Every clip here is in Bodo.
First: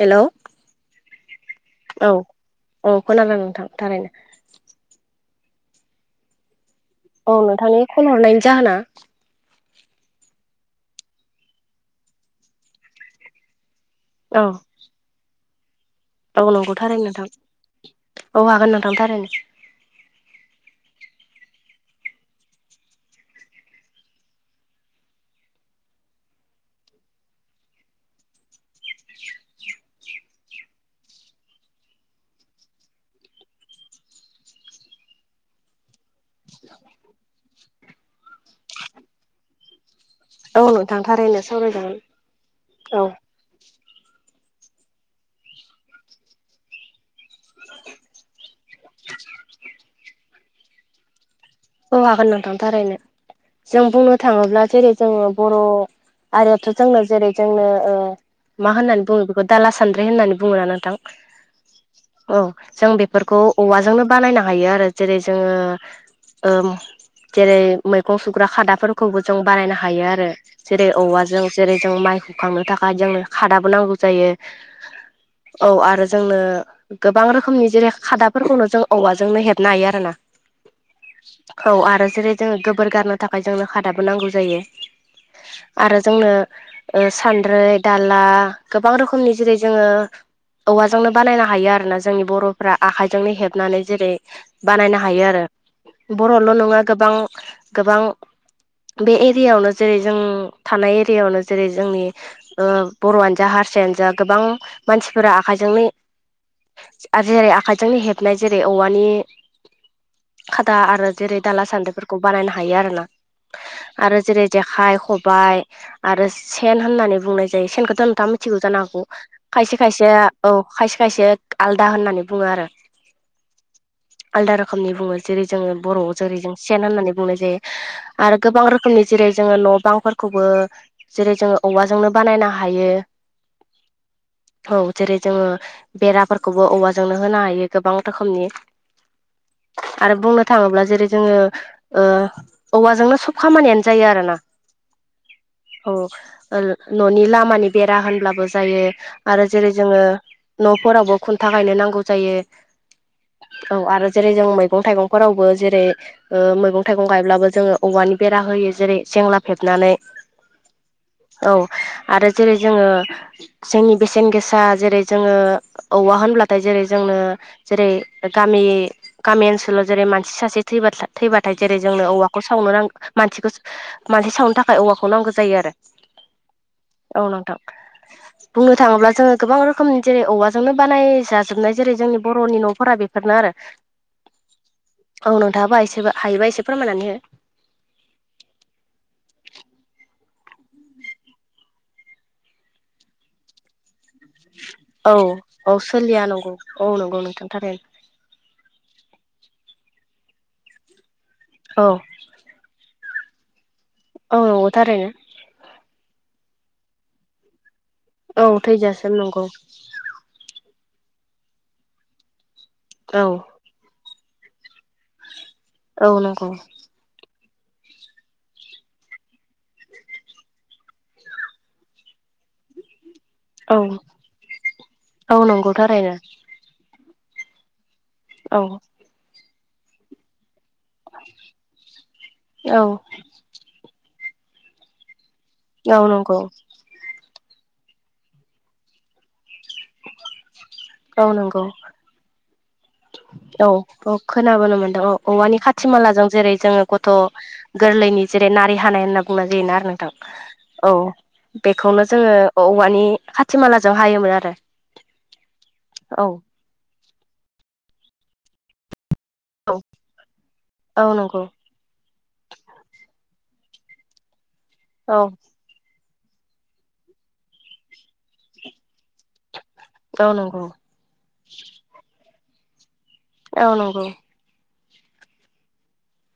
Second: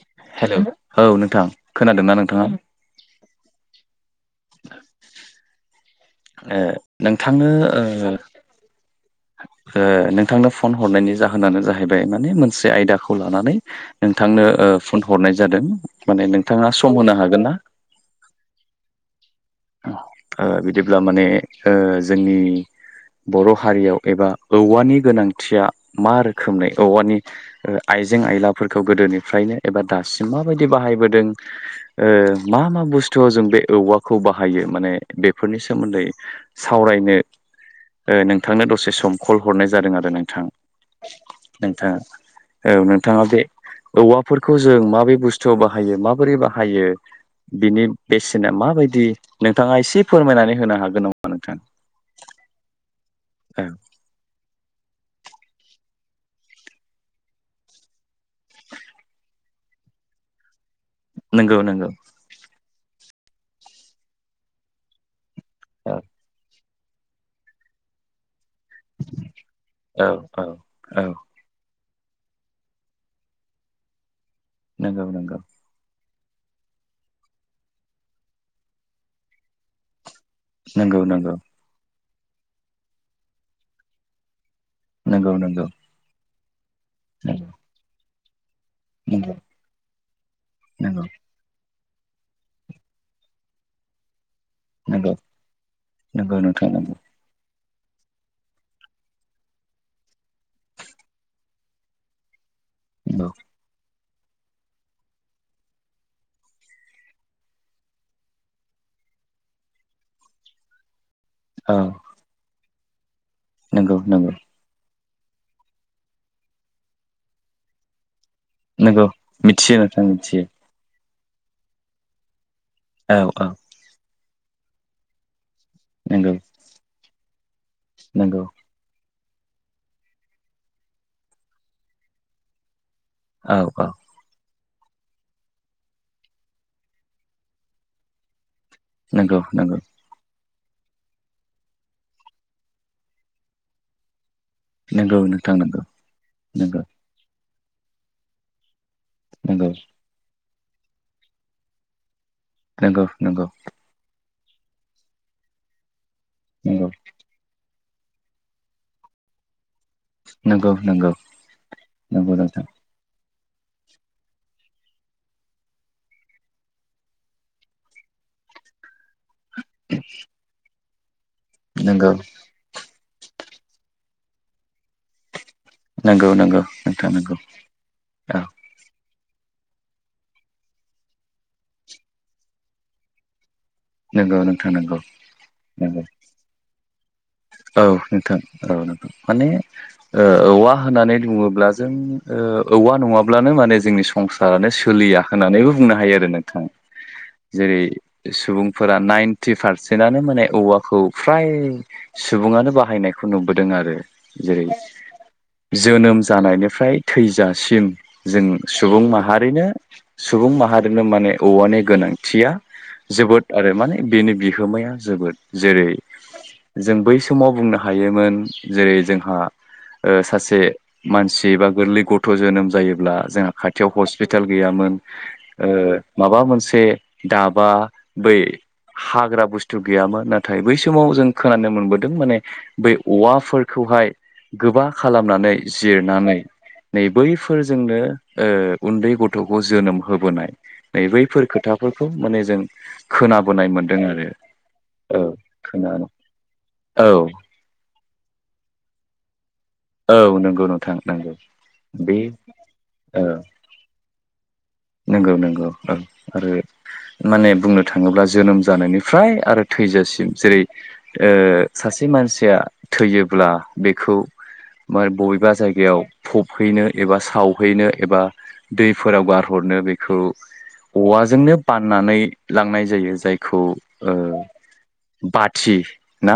हेल' हेलौ औ नोंथां औ खोनादोंना नोंथाङा औ खोनादों नोंथां थारैनो ओ औ नोंथांनो नोंथांनि कल ओ हरनायनि जाहोना ओ नोंथांनो फन हरनायनि जाहोनानो जाहैबाय माने मोनसे आयदाखौ लानानै औ नोंथांनो ओ फन हरनाय जादों माने औ नंगौ नोंथाङा सम थारैनो होनो नोंथां हागोन ना औ हागोन नोंथां थारैनो ओ बिदिब्ला माने जोंनि बर' हारियाव एबा औवानि गोनांथिया मा रोखोमनि औवानि ओ आइ जें आइलाफोरखौ गोदोनिफ्रायनो एबा दासि म माबायदि बाहायबोदों ओ मा मा बुसथुआव जों बे औवाखौ बाहायो माने बेफोरनि सोमोन्दै सावरायनो ओ नोंथांनो दसे सम कल हरनाय जादों आरो नोंथां औ नोंथां थारैनो सावरायजागोन नोंथाङा औ नोंथाङा बे औवाफोरखौ जों माबे बुस्थुआव बाहायो माबोरै बाहायो बिनि बेसेना माबा दि नोंथाङा एसे फोरमायनानै होनो हागोन नामा नोंथां औ हागोन नोंथां थारैनो औ जों बुंनो थाङोब्ला जेरै जोङो बर' आरोथ' जोंना जेरै जोंनो ओ मा होननानै बुङो बेखौ दाला सान्द्रि होननानै बुङो लान नंगौ नंगौ जों बेफोरखौ औवाजोंनो बानायनो हायो आरो जेरै जोङो औ जेरै मैगं खादाफोरखौबो जों बानायनो हायो औ आरो औ जेरै औ औवा जों जेरै जों माइखौ खांनो थाखाय जोंनो खादाबो नांगौ जायो नोंगौ नंगौ औ आरो जोंनो गोबां रोखोमनि जेरै खादाफोरखौनो जों औवाजोंनो हेबनो हायो आरो ना नंगौ नंगौ औ आरो जेरै जोङो गोबोर गारनो थाखाय जोंनो खादाबो नांगौ जायो नंगौ नंगौ आरो जोंनो सानद्रै दाला गोबां रोखोमनि नंगौ जेरै जोङो नंगौ औवाजोंनो बानायनो हायो आरोना जोंनि बर'फ्रा आखाइजोंनो हेबनानै जेरै बानायनो नंगौ हायो आरो नंगौ बर'ल' नोंथां नङा नंगौ गोबां गोबां बे एरियायावनो जेरै जों थानाय एरियायावनो जेरै जोंनि नंगौ बर'आनो जा हारसायानो जा गोबां मानसिफोरा आखायजोंनो आरो जेरै आखाइजोंनो हेबनाय जेरै औवानि खादा आरो जेरै दाला औ सान्द्रिफोरखौ बानायनो हायो आरो ना नंगौ आरो नंगौ जेरै जेखाइ खबाय आरो सेन होननानै बुंनाय जायो सेनखौथ नोंथ थिगौ नंगौ जानांगौ मिथियो खायसे नोंथां खायसे मिथियो औ खायसे खायसे आलदा होननानै बुङो आरो औ औ आलदा रोखोमनि बुङो जेरै जोङो बर'आव नंगौ जेरै जों सेन होननानै बुंनाय जायो आरो नंगौ गोबां रोखोमनि जेरै जोङो न' बांफोरखौबो जेरै जोङो औवाजोंनो बानायनो हायो औ औ औ जेरै जोङो बेराफोरखौबो औवाजोंनो होनो हायो गोबां रोखोमनि नंगौ नंगौ आरो बुंनो थाङोब्ला जेरै जोङो औवाजोंनो सब खामानियानो जायो आरो ना नंगौ नोंथां नंगौ औ नंगौ न'नि लामानि बेरा होनब्लाबो जायो आरो नंगौ जेरै जोङो न'फोरावबो खुन्था गायनो नांगौ जायो नंगौ नंगौ औ आरो जेरै जों मैगं थाइगंफोरावबो जेरै मैगं थाइगं गायब्लाबो जोङो औवानि बेरा होयो जेरै सेंला फेब सिबनानै नंगौ नंगौ औ आरो नंगौ जेरै नोंथां जोङो जोंनि बेसेन गोसा जेरै जोङो औवा होनब्लाथाय जेरै जोंनो जेरै गामि गामि गामि ओनसोलाव जेरै मानसि सासे थैबाथाय जेरै जोंनो नंगौ औवाखौ सावनो नांगौ मानसिखौ मानसि सावनो थाखाय औवाखौ नांगौ जायो आरो नंगौ नंगौ नोंथां नंगौ औ बुंनो थाङोब्ला जोङो गोबां रोखोमनि जेरै औवाजोंनो बानाय जाजोबनाय जेरै जोंनि बर'नि न'फोरा बेफोरनो आरो नंगौ नोंथां नंगौ औ नोंथाङाबा नंगौ एसे हायोबा एसे फोरमायनानै हो औ नोंथां औ नोंथां माने औवा होननानै बुङोब्ला जों औवा नङाब्लानो माने जोंनि संसारानो हो सोलिया होननानैबो औ औ बुंनो हायो सोलिया आरो नंगौ नोंथाङा औ नंगौ नोंथां जेरै थारैनो सुबुंफोरा नाइनटि पारसेन्टनो माने औवाखौ फ्राय औ बाहायनियखो नुबोदों‌ आरो औ नंगौ थारैनो जोनोम जानायनिफ्राय थैजासिम औ जों सुबुं थैजासिम नंगौ माहारिनो सुबुं माहारिनो माने औवानि गोनांथिया औ जोबोद आरो माने बिनि बिहोमाया जोबोद जेरै औ नंगौ जों बै समाव बुंनो हायोमोन जेरै जोंहा सासे मानसि बा गोरलै गथ' जोनोम जायोब्ला जोंहा औ खाथियाव हस्पिटाल गैयामोन औ नंगौ थारैनो माबा मोनसे दाबा बै औ हाग्रा बुस्थु गैयामोन नाथाय बै समाव जों खोनानो मोनबोदों माने बै औ औवाफोरखौहाय गोबा खालाम औ नंगौ जिरनानै नै बै फोरजोंनो उन्दै गथ'खौ जोनोम होबोनाय नै औ बैफोर नंगौ खोथाफोरखौ माने जों खोनाबोनाय मोनदों आरो औ खोनानो खाथिमाला जों जेरै जोङो औ गथ' गोरलैनि जेरै नारि हानाय होनना बिनो आरो नोंथां औ नंगौ औ नोंथां नंगौ बेखौनो बे जोङो औवानि औ खाथि मालाजों हायोमोन आरो नंगौ नंगौ औ आरो माने बुंनो थाङोब्ला जोनोम जानायनिफ्राय आरो औ थैजासिम जेरै औ ओ नंगौ सासे मानसिया थैयोब्ला बेखौ मा औ बबेबा जायगायाव फबहैनो एबा सावहैनो एबा दैफोराव गार हरनो बेखौ औ नंगौ औवाजोंनो बाननानै लांनाय जायो। जायखौ औ नंगौ ओ बाथि ना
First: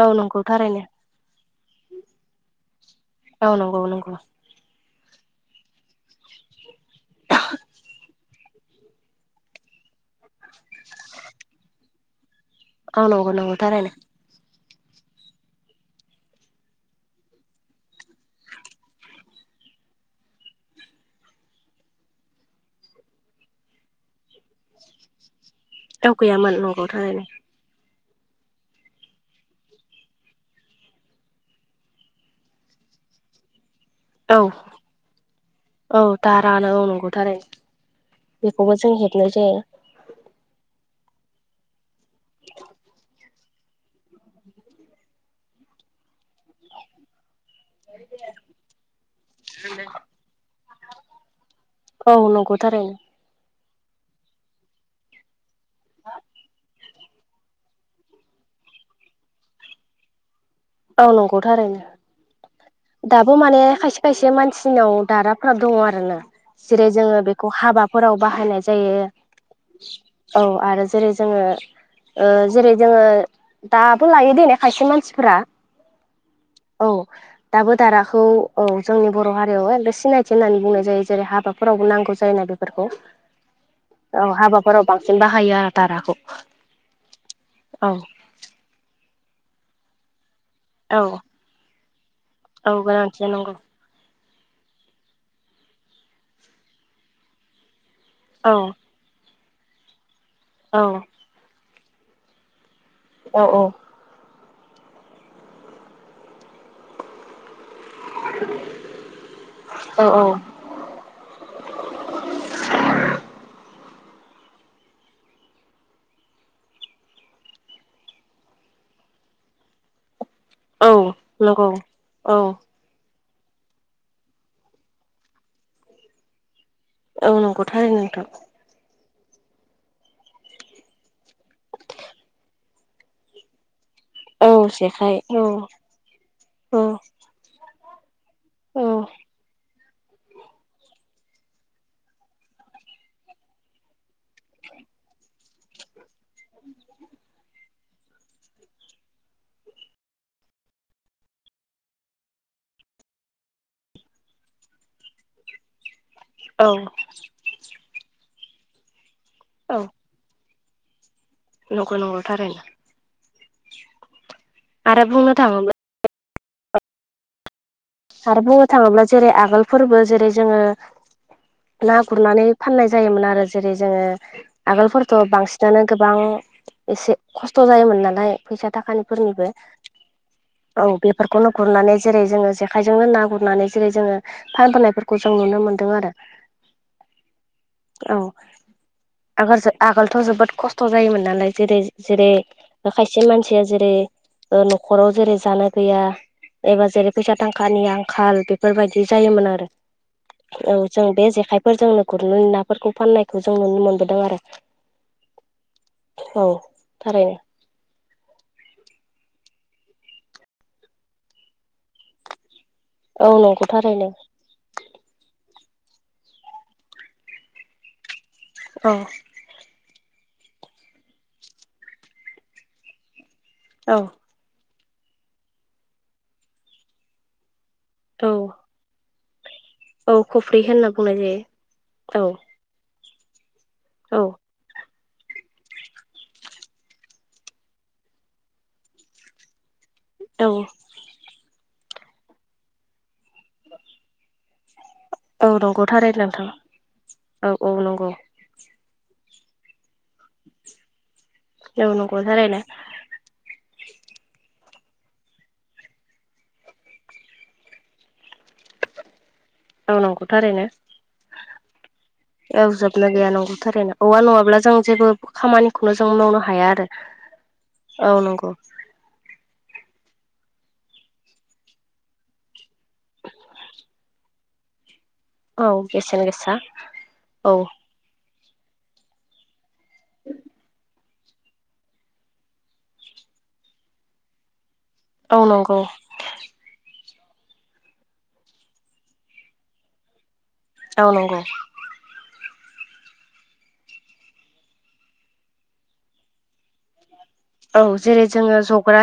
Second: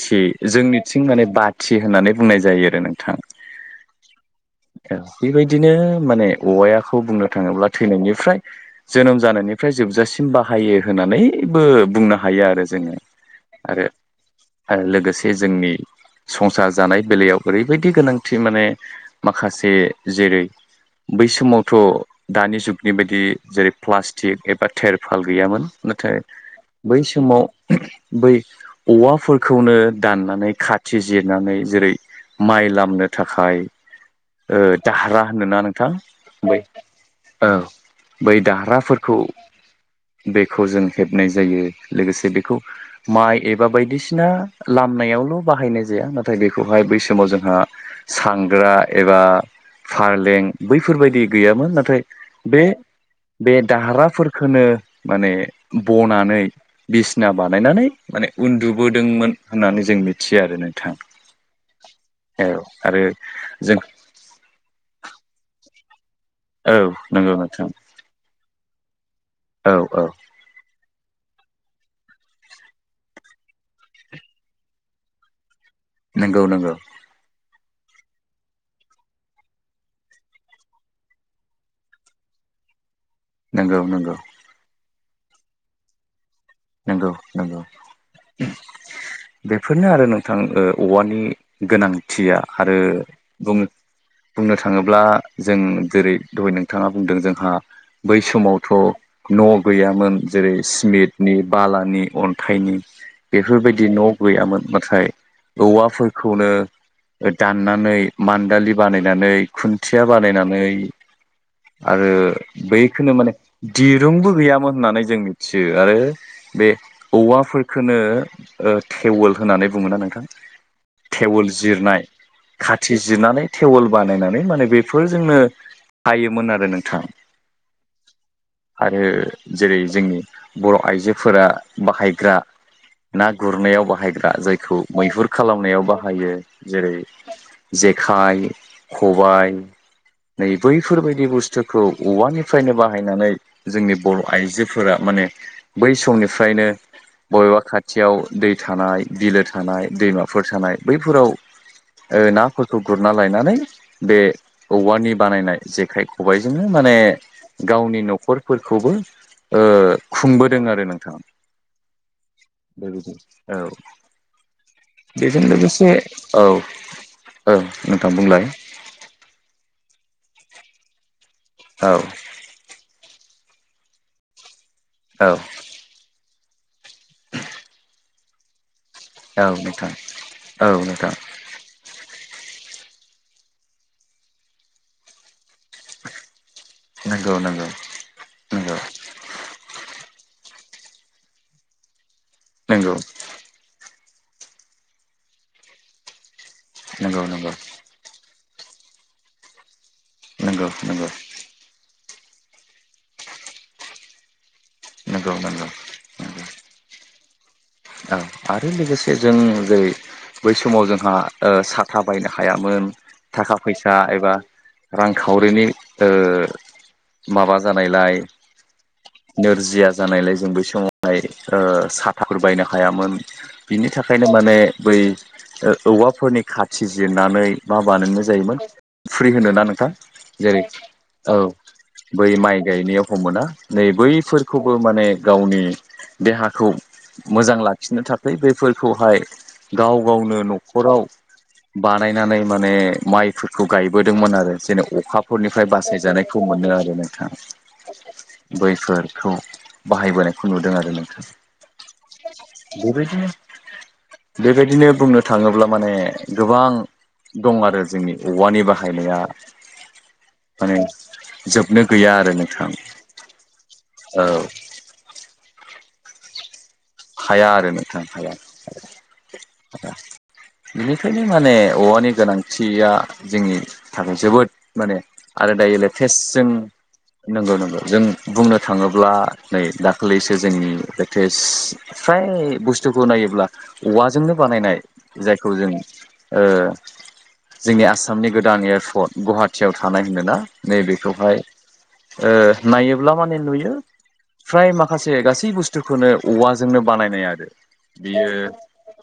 औ नंगौ थारैनो जोंनिथिं माने बाथि होननानै बुंनाय जायो आरो नोंथाङा औ नंगौ नंगौ बेबायदिनो माने औवायाखौ बुंनो थाङोब्ला थैनायनिफ्राय जोनोम जानायनिफ्राय जोबजासिम बाहायो होननानैबो बुंनो हायो आरो जोङो औ नंगौ नंगौ आरो थारैनो आरो लोगोसे जोंनि संसार जानाय बेलायाव ओरैबायदि गोनांथि माने माखासे जेरै बै समावथ' दानि जुगनि बायदि जेरै प्लास्टिक एबा थेरफाल गैयामोन औ नाथाय गैयामोन नंगौ बै थारैनो समाव बै औवाफोरखौनो दाननानै खाथि जिरनानै जेरै माइ लामनो थाखाय औ दाहारा होननो ना नोंथां औ बै दारानो औ नंगौ थारैनो औ बै बेखौबो जों दाह्राफोरखौ हेबनाय जायो बेखौ जों हेबनाय जायो लोगोसे बेखौ माइ एबा बायदिसिना लामनायावल' बाहायनाय जाया नाथाय बेखौहाय बै समाव जों जोंहा सांग्रा एबा फारें बैफोरबायदि गैयामोन नाथाय औ नंगौथारैनो दाहाराफोरखोनो माने बनानै बिसना बानायनानै माने उन्दुबोदोंमोन होननानै जों मिथि यो आरो नोंथां औ नंगौ थारैनो औ आरो दाबो माने जों खायसे खायसे मानसिनियाव दाराफ्रा दङ आरो ना औ जेरै जोङो नंगौ बेखौ नोंथां हाबाफोराव बाहायनाय जायो औ आरो जेरै जोङो जेरै जोङो दाबो लायो दै खायसे मानसिफोरा नंगौ नंगौ औ दाबो दाराखौ औ जोंनि बर' हारियाव एगद सिनायथि होननानै बुंनाय जायो जेरै हाबाफोरावबो नांगौ जायो। बेफोरखौ नंगौ नंगौ औ हाबाफोराव बांसिन बाहायो आरो दाराखौ नंगौ नंगौ औ बेफोरनो आरो नों थां औ औवानि गोनांथिया औ आरो गोनांथिया नंगौ बुं बुंनो थाङोब्ला जों जेरै दहाय नोंथाङा बुंदों जोंहा बै औ समावथ' न' गैयामोन जेरै औ सिमेन्टनि बालानि अन्थाइनि औ औ बेफोरबायदि न' गैयामोन नाथाय औवाफोरखौनो दाननानै मान्दालि बानायनानै औ खुन्थिया औ बानायनानै आरो बैखौनौ माने दिरुंबो गैयामोन होननानै जों मिथियो आरो बे औवाफोरखोनो थेवोल होननानै बुङोना नोंथां औ थेवोल नंगौ जिरनाय औ खाथि जिरनानै थेवोल बानायनानै माने बेफोर जोंनो हायोमोन आरो नों औ नंगौ थारैनो नोंथां आरो जेरै जोंनि बर' आइजोफोरा बाहायग्रा ना गुरनायाव बाहायग्रा औ जायखौ जेखाइ मैहुर औ खालामनायाव बाहायो जेरै औ जे जेखाय औ खबाय नै बैफोरबायदि बुस्थुखौ औवानिफ्रायनो बाहायनानै जोंनि बर' आइजोफोरा माने बै समनिफ्रायनो बबेबा खाथि खाथियाव दै थानाय बिलो थानाय दैमाफोर थानाय बैफोराव नाफोरखौ गुरना लायनानै बे औवानि बानायनाय जेखाइखौ खबायजोंनो औ माने गावनि न'खफोरखौबो औ खुंबोदों दों आरो नोंथाङा नंगौ नंगौ थारैनो औ आरो बुंनो बेजों थाङोब्ला लोगोसे औ औ नोंथां आरो बुंलाय बुंनो थाङोब्ला जेरै आगोल फोरबो जेरै जोङो औ ना गुरनानै फाननाय जायो जायोमोन आरो जेरै जोङो आगोलफोरथ' औ बांसिनानो गोबां एसे खस्थ' जायोमोन नालाय फैसा थाखानिफोरनिबो औ नोंथां औ बेफोरखौनो गुरनानै जेरै जोङो जे आखाइजोंनो ना गुरनानै जेरै जोङो फानबोनायफोरखौ जों नुनो मोन्दों आरो नंगौ नंगौ औ नंगौ आगोल आगोलथ' जोबोद खस्थ' खथ' जायोमोन नालाय जेरै जेरै नंगौ खायसे मानसिया जेरै न'खराव जेरै जानो गैया एबा जेरै नंगौ फैसा नंगौ थाखांखानि आंखाल बेफोरबायदि जायोमोन आरो नंगौ औ जों बे जेखायफोरजोंनो गुरनानै नाफोरखौ फाननायखौ जों नुनो मोनबोदों आरो नंगौ नंगौ नंगौ थार औ आरो लोगोसे जों जै बै समाव जोंहा साथा बायनो हाया मोन औ थाखा नंगौ फैसा थारैनो एबा रांखावरिनि माबा जानायलाय औ नोरजिया जानायलाय जों बै समावहाय साथाफोर बायनो हायामोन बिनि औ थाखायनो माने बै औवाफोरनि खाथि जिरनानै मा बानायो औ जायोमोन फ्रि होनो ना नोंथां औ जेरै खफ्रि होनना बुंनाय औ जायो बै औ माइ गायनायाव मोना नै औ बैफोरखौबो माने गावनि देहाखौ मोजां लाखिनो थाखै बेफोरखौहाय गाव गावनो औ न'खराव बानायनानै माने माइफोरखौ गायबोदोंमोन आरो जेनेबा औ अखाफोरनिफ्राय नंगौ थारैनो बासायजानायखौ नोंथां मोनो आरो औ औ नोंथाङा नंगौ बै फोरखौ बाहायबोनायखौ नुदों आरो नोंथां औ नंगौ थारैनो बेबायदिनो बेबायदिनो बुंनो थाङोब्ला माने गोबां दं आरो जोंनि औवानि बाहायनाया औ नंगौ थारैनो माने जोबनो गैया आरो ओ नोंथां जोबना गैया नंगौ थारैनो औवा औ नङाब्ला जों जेबो खामानिखौनो जों मावनो हाया आरो हाया आरो नोंथां औ नंगौ हायाया बिनिखायनो माने औवानि गोनांथिया जोंनि थाखाय जोबोद माने आरो औ दायो लेटेस्ट बेसेन जों गोसा औ नंगौ नंगौ जों बुंनो थाङोब्ला नै दाखालिसो जोंनि लेटेस्ट फ्राय बुस्थुखौ नायोब्ला औवाजोंनो बानायनाय औ जायखौ जों नंगौ जोंनि आसामनि गोदान एयारपर्ट गुवाहाटीआव थानाय होनोना औ नैबेखौहाय नंगौ नायोब्ला माने नुयो फ्राय माखासे गासै बुस्थुखौनो औवाजोंनो बानायनाय आरो औ जेरै बियो जोङो जग्रा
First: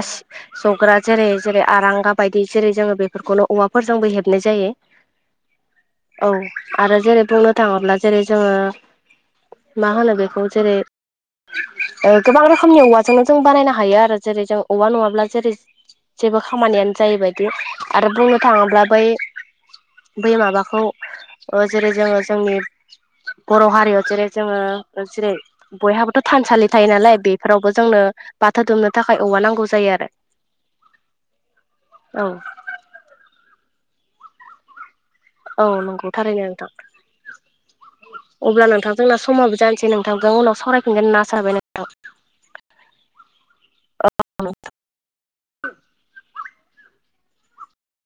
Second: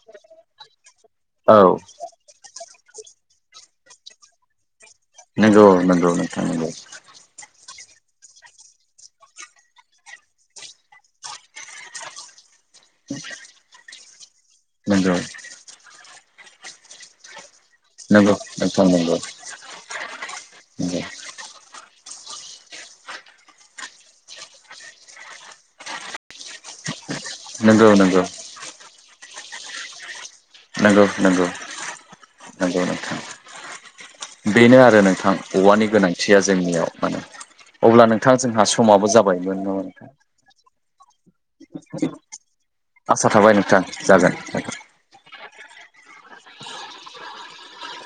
जग्रा जेरै औ जेरै आरांगा बायदि जेरै जोङो बे बेफोरखौनो औवाफोरजोंबो हेबनाय जायो नंगौ नंगौ औ नोंथां नंगौ आरो जेरै बुंनो थाङोब्ला जेरै जोङो मा होनो बेखौ जेरै गोबां रोखोमनि जोंनोथ' बानायनो हायो आरो जेरै जों औवा नंगौ नङाब्ला जेरै जेबो खामानियानो जायैबाय- आरो नंगौ बुंनो थाङोब्ला नोंथां बै नंगौ बै माबाखौ ओ जेरै जोङो जोंनि बर' हारियाव जेरै जोङो जेरै बयहाबोथ' थानसालि थायो नालाय बेफोरावबो नंगौ नंगौ जोंनो बाथो दुमनो थाखाय औवा नांगौ जायो आरो नंगौ नंगौ औ नंगौ नोंथां बेनो आरो नों नोंथां औ औवानि नंगौ गोनांथिया थारैनो नोंथां जोंनियाव मानो अब्ला नोंथाङा जोंहा अब्ला नोंथां समाबो जोंना जाबायमोन समाबो नङा जानोसै नोंथां नोंथांजों उनाव सावरायफिनगोन होनना आसा थाबाय नोंथां आसा थाबाय नोंथां जागोन